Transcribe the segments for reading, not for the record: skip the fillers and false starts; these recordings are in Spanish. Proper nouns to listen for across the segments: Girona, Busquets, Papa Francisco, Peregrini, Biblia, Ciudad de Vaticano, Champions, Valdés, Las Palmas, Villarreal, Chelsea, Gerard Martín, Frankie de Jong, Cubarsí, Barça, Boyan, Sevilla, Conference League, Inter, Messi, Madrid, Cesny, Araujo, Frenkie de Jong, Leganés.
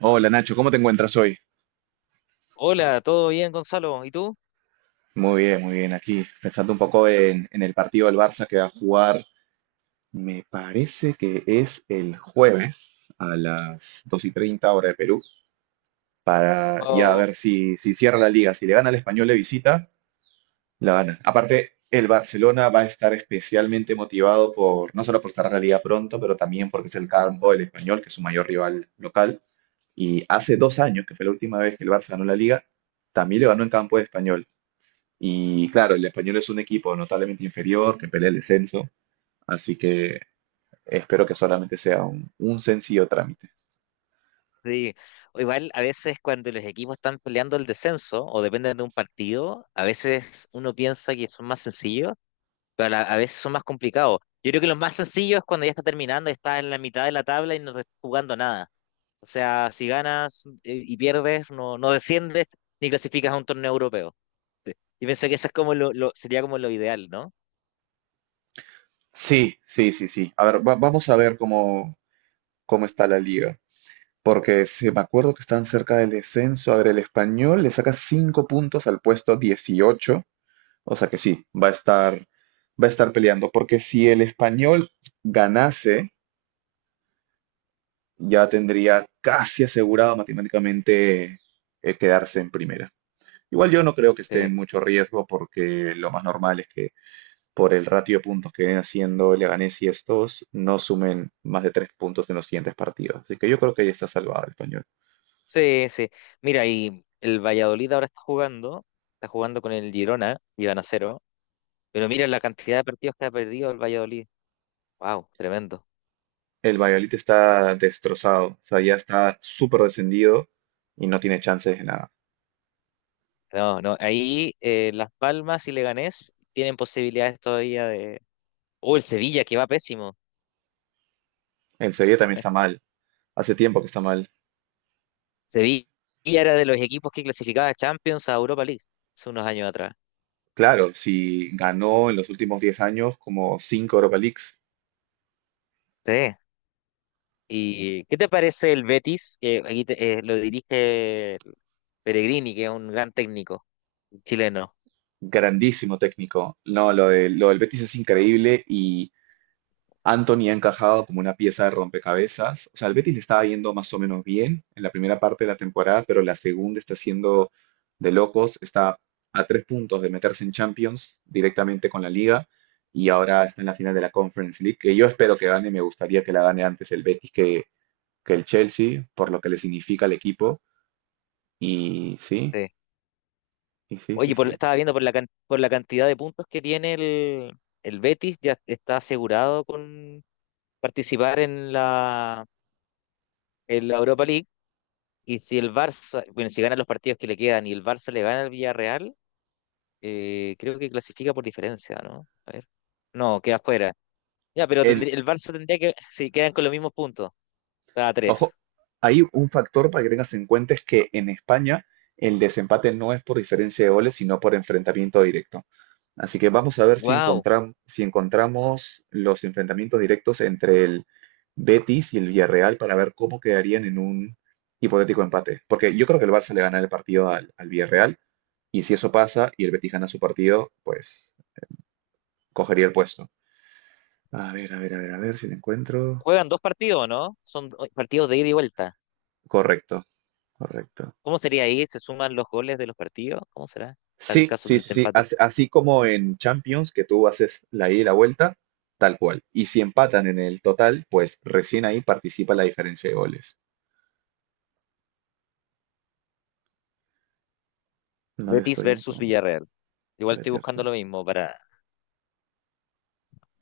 Hola Nacho, ¿cómo te encuentras hoy? Hola, ¿todo bien, Gonzalo? ¿Y tú? Muy bien, muy bien. Aquí pensando un poco en el partido del Barça que va a jugar, me parece que es el jueves a las 2:30 hora de Perú, para ya Oh, ver si cierra la liga. Si le gana al Español de visita, la gana. Aparte, el Barcelona va a estar especialmente motivado por, no solo por cerrar la liga pronto, pero también porque es el campo del Español, que es su mayor rival local. Y hace 2 años, que fue la última vez que el Barça ganó la liga, también le ganó en campo de Español. Y claro, el español es un equipo notablemente inferior que pelea el descenso, así que espero que solamente sea un sencillo trámite. sí. O igual, a veces cuando los equipos están peleando el descenso o dependen de un partido, a veces uno piensa que son más sencillos, pero a veces son más complicados. Yo creo que los más sencillos es cuando ya está terminando, está en la mitad de la tabla y no está jugando nada. O sea, si ganas y pierdes, no, no desciendes ni clasificas a un torneo europeo. Sí. Y pienso que eso es como sería como lo ideal, ¿no? Sí, sí, sí, sí. A ver, vamos a ver cómo, cómo está la liga, porque si me acuerdo que están cerca del descenso. A ver, el español le saca 5 puntos al puesto 18, o sea que sí, va a estar peleando, porque si el español ganase, ya tendría casi asegurado matemáticamente quedarse en primera. Igual yo no creo que esté Sí. en mucho riesgo porque lo más normal es que por el ratio de puntos que vienen haciendo Leganés y estos no sumen más de 3 puntos en los siguientes partidos. Así que yo creo que ya está salvado el español. Sí, sí. Mira, y el Valladolid ahora está jugando con el Girona y van a cero. Pero mira la cantidad de partidos que ha perdido el Valladolid. Wow, tremendo. El Valladolid está destrozado, o sea, ya está súper descendido y no tiene chances de nada. No, no, ahí Las Palmas y Leganés tienen posibilidades todavía de. Oh, el Sevilla que va pésimo. El Sevilla también está mal, hace tiempo que está mal. Sevilla era de los equipos que clasificaba a Champions a Europa League hace unos años atrás. Claro, si ganó en los últimos 10 años como 5 Europa Leagues, Sí. ¿Y qué te parece el Betis? Que aquí lo dirige Peregrini, que es un gran técnico chileno. grandísimo técnico. No, lo del Betis es increíble y Anthony ha encajado como una pieza de rompecabezas. O sea, el Betis le estaba yendo más o menos bien en la primera parte de la temporada, pero la segunda está siendo de locos. Está a 3 puntos de meterse en Champions directamente con la Liga y ahora está en la final de la Conference League, que yo espero que gane. Me gustaría que la gane antes el Betis que el Chelsea, por lo que le significa al equipo. Y sí, Sí. y sí, sí, Oye, sí. estaba viendo por por la cantidad de puntos que tiene el Betis, ya está asegurado con participar en en la Europa League. Y si el Barça, bueno, si gana los partidos que le quedan y el Barça le gana al Villarreal, creo que clasifica por diferencia, ¿no? A ver. No, queda fuera. Ya, pero El el Barça tendría que, si quedan con los mismos puntos, está a Ojo, tres. hay un factor para que tengas en cuenta es que en España el desempate no es por diferencia de goles, sino por enfrentamiento directo. Así que vamos a ver si Wow. Si encontramos los enfrentamientos directos entre el Betis y el Villarreal para ver cómo quedarían en un hipotético empate. Porque yo creo que el Barça le gana el partido al Villarreal y si eso pasa y el Betis gana su partido, pues cogería el puesto. A ver, a ver, a ver, a ver si lo encuentro. Juegan dos partidos, ¿no? Son partidos de ida y vuelta. Correcto, correcto. ¿Cómo sería ahí? ¿Se suman los goles de los partidos? ¿Cómo será? Tal el Sí, caso del sí, sí, sí. desempate. Así, como en Champions, que tú haces la ida y la vuelta, tal cual. Y si empatan en el total, pues recién ahí participa la diferencia de goles. No le Betis estoy en versus con... Villarreal. Igual estoy vete. buscando lo mismo para.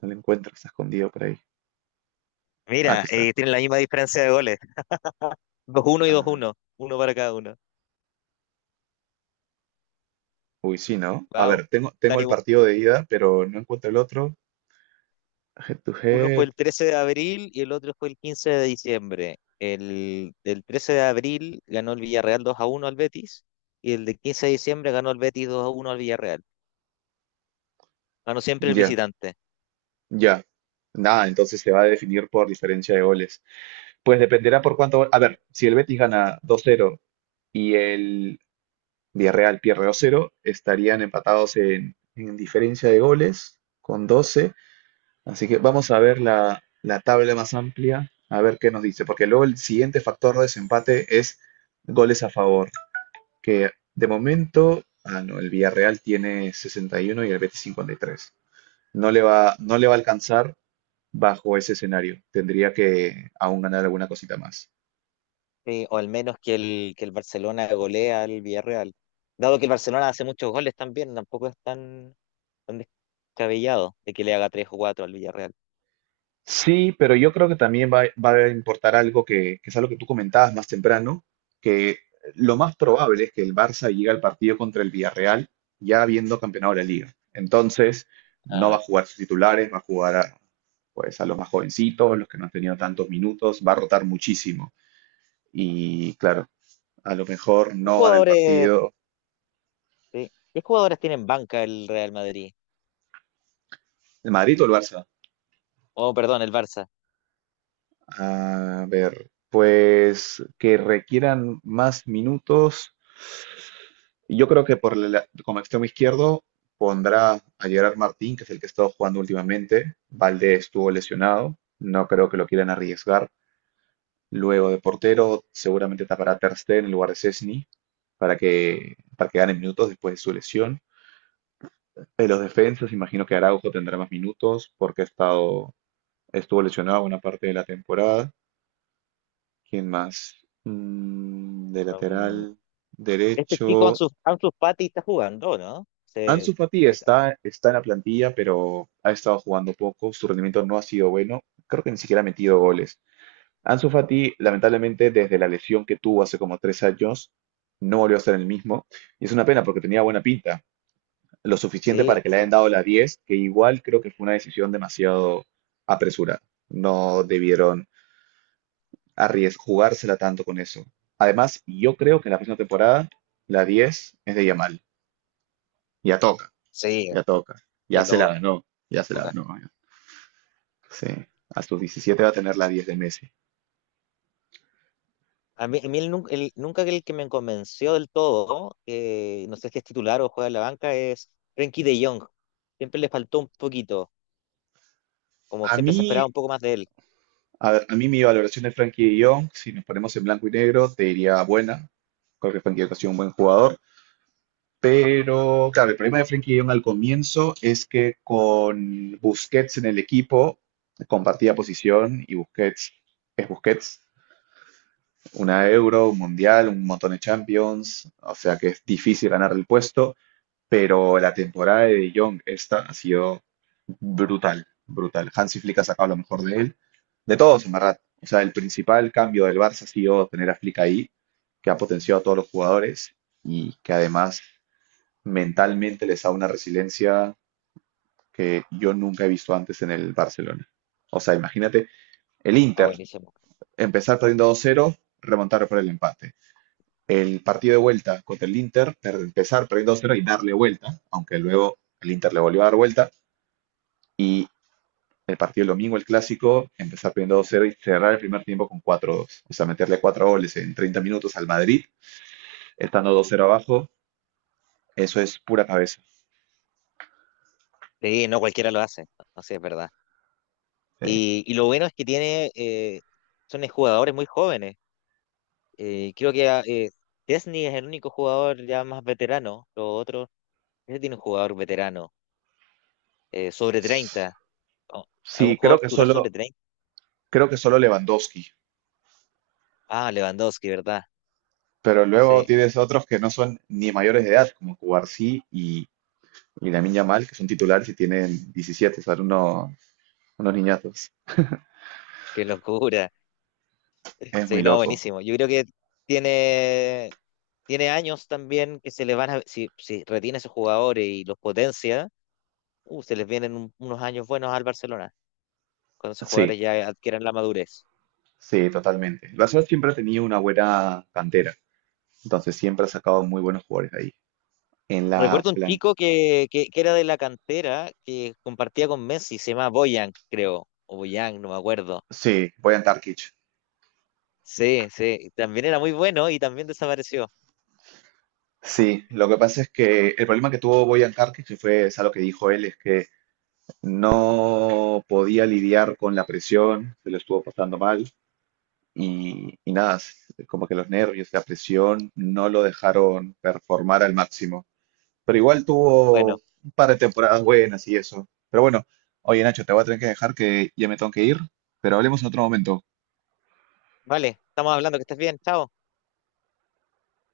No le encuentro, está escondido por ahí. Ah, Mira, aquí está. Tienen la misma diferencia de goles. Dos uno y dos Ah, uno. Uno para cada uno. uy, sí, ¿no? A ver, Wow. tengo, tengo Están el igual- partido de ida, pero no encuentro el otro. Head to Uno fue head. el 13 de abril y el otro fue el 15 de diciembre. El 13 de abril ganó el Villarreal dos a uno al Betis y el de 15 de diciembre ganó el Betis dos a uno al Villarreal. Ganó siempre el Ya, visitante. ya. Nada, entonces se va a definir por diferencia de goles. Pues dependerá por cuánto. A ver, si el Betis gana dos cero y el Villarreal pierde 2-0, estarían empatados en diferencia de goles con 12. Así que vamos a ver la tabla más amplia, a ver qué nos dice, porque luego el siguiente factor de desempate es goles a favor, que de momento, ah, no, el Villarreal tiene 61 y uno y el Betis 53. No le va, no le va a alcanzar bajo ese escenario. Tendría que aún ganar alguna cosita más. Sí, o al menos que que el Barcelona golea al Villarreal. Dado que el Barcelona hace muchos goles también, tampoco es tan tan descabellado de que le haga tres o cuatro al Villarreal. Sí, pero yo creo que también va, va a importar algo que es algo que tú comentabas más temprano, que lo más probable es que el Barça llegue al partido contra el Villarreal ya habiendo campeonado la liga. Entonces, no va a Ah. jugar sus titulares, va a jugar pues, a los más jovencitos, los que no han tenido tantos minutos, va a rotar muchísimo. Y claro, a lo mejor ¿Qué no gana el jugadores, partido sí, qué jugadores tienen banca el Real Madrid? el Madrid o el Barça. Oh, perdón, el Barça. A ver, pues que requieran más minutos. Yo creo que por el, como extremo izquierdo pondrá a Gerard Martín, que es el que ha estado jugando últimamente. Valdés estuvo lesionado, no creo que lo quieran arriesgar. Luego de portero, seguramente tapará Ter Stegen en lugar de Cesny para que gane minutos después de su lesión. En los defensas, imagino que Araujo tendrá más minutos porque ha estado, estuvo lesionado una parte de la temporada. ¿Quién más? Mm, de Um, lateral este chico derecho, Ansu Fati está jugando, ¿no? Ansu Fati es- está en la plantilla, pero ha estado jugando poco, su rendimiento no ha sido bueno, creo que ni siquiera ha metido goles. Ansu Fati, lamentablemente, desde la lesión que tuvo hace como 3 años, no volvió a ser el mismo, y es una pena porque tenía buena pinta, lo suficiente sí, para que le sí, hayan dado la 10. Que igual creo que fue una decisión demasiado apresurada. No debieron arriesgar, jugársela tanto con eso. Además, yo creo que en la próxima temporada la 10 es de Yamal, ya toca. sí, Ya toca. Ya de se la todo. ganó. Ya se la Toca. ganó. Ya. Sí. A sus 17 va a tener la diez de Messi. A mí nunca el que me convenció del todo, no sé si es titular o juega en la banca, es Frenkie de Jong. Siempre le faltó un poquito, como A siempre se mí, esperaba un poco más de él. a ver, a mí mi valoración de Frankie de Jong, si nos ponemos en blanco y negro, te diría buena. Creo que Frankie de Jong ha sido un buen jugador. Pero, claro, el problema de Frankie de Jong al comienzo es que con Busquets en el equipo compartía posición y Busquets es Busquets. Una Euro, un Mundial, un montón de Champions. O sea que es difícil ganar el puesto. Pero la temporada de De Jong esta ha sido brutal, brutal. Hansi Flick ha sacado lo mejor de él, de todos en verdad. O sea, el principal cambio del Barça ha sido tener a Flick ahí, que ha potenciado a todos los jugadores y que además mentalmente les da una resiliencia que yo nunca he visto antes en el Barcelona. O sea, imagínate el Ah, Inter buenísimo. empezar perdiendo 2-0, remontar por el empate. El partido de vuelta contra el Inter, empezar perdiendo 2-0 y darle vuelta, aunque luego el Inter le volvió a dar vuelta. Y el partido el domingo, el clásico, empezar perdiendo 2-0 y cerrar el primer tiempo con cuatro 2. O sea, meterle 4 goles en 30 minutos al Madrid, estando 2-0 abajo, eso es pura cabeza. Sí, no cualquiera lo hace, no sé, es verdad. Eh, Y lo bueno es que tiene, son jugadores muy jóvenes. Creo que Chesney es el único jugador ya más veterano. Los otros, ese tiene un jugador veterano, sobre 30. Oh, ¿algún Sí, jugador titular sobre 30? creo que solo Lewandowski, Ah, Lewandowski, ¿verdad? pero luego Sí, tienes otros que no son ni mayores de edad, como Cubarsí y Lamine Yamal, que son titulares y tienen 17, son unos, unos niñatos. qué locura. Es muy Sí, no, loco. buenísimo. Yo creo que tiene, tiene años también que se le van a, si retiene a esos jugadores y los potencia, se les vienen unos años buenos al Barcelona, cuando esos Sí, jugadores ya adquieran la madurez. sí, totalmente. El Barcelona siempre ha tenido una buena cantera. Entonces siempre ha sacado muy buenos jugadores ahí. En la Recuerdo un plan... chico que era de la cantera, que compartía con Messi, se llama Boyan, creo, o Boyan, no me acuerdo. Sí, Bojan Tarkic. Sí, sí, también era muy bueno y también desapareció. Sí, lo que pasa es que el problema que tuvo Bojan Tarkic, y fue es algo que dijo él, es que no podía lidiar con la presión, se lo estuvo pasando mal. Y nada, como que los nervios, la presión no lo dejaron performar al máximo. Pero igual tuvo Bueno, un par de temporadas buenas y eso. Pero bueno, oye Nacho, te voy a tener que dejar que ya me tengo que ir, pero hablemos en otro momento. vale, estamos hablando, que estés bien, chao.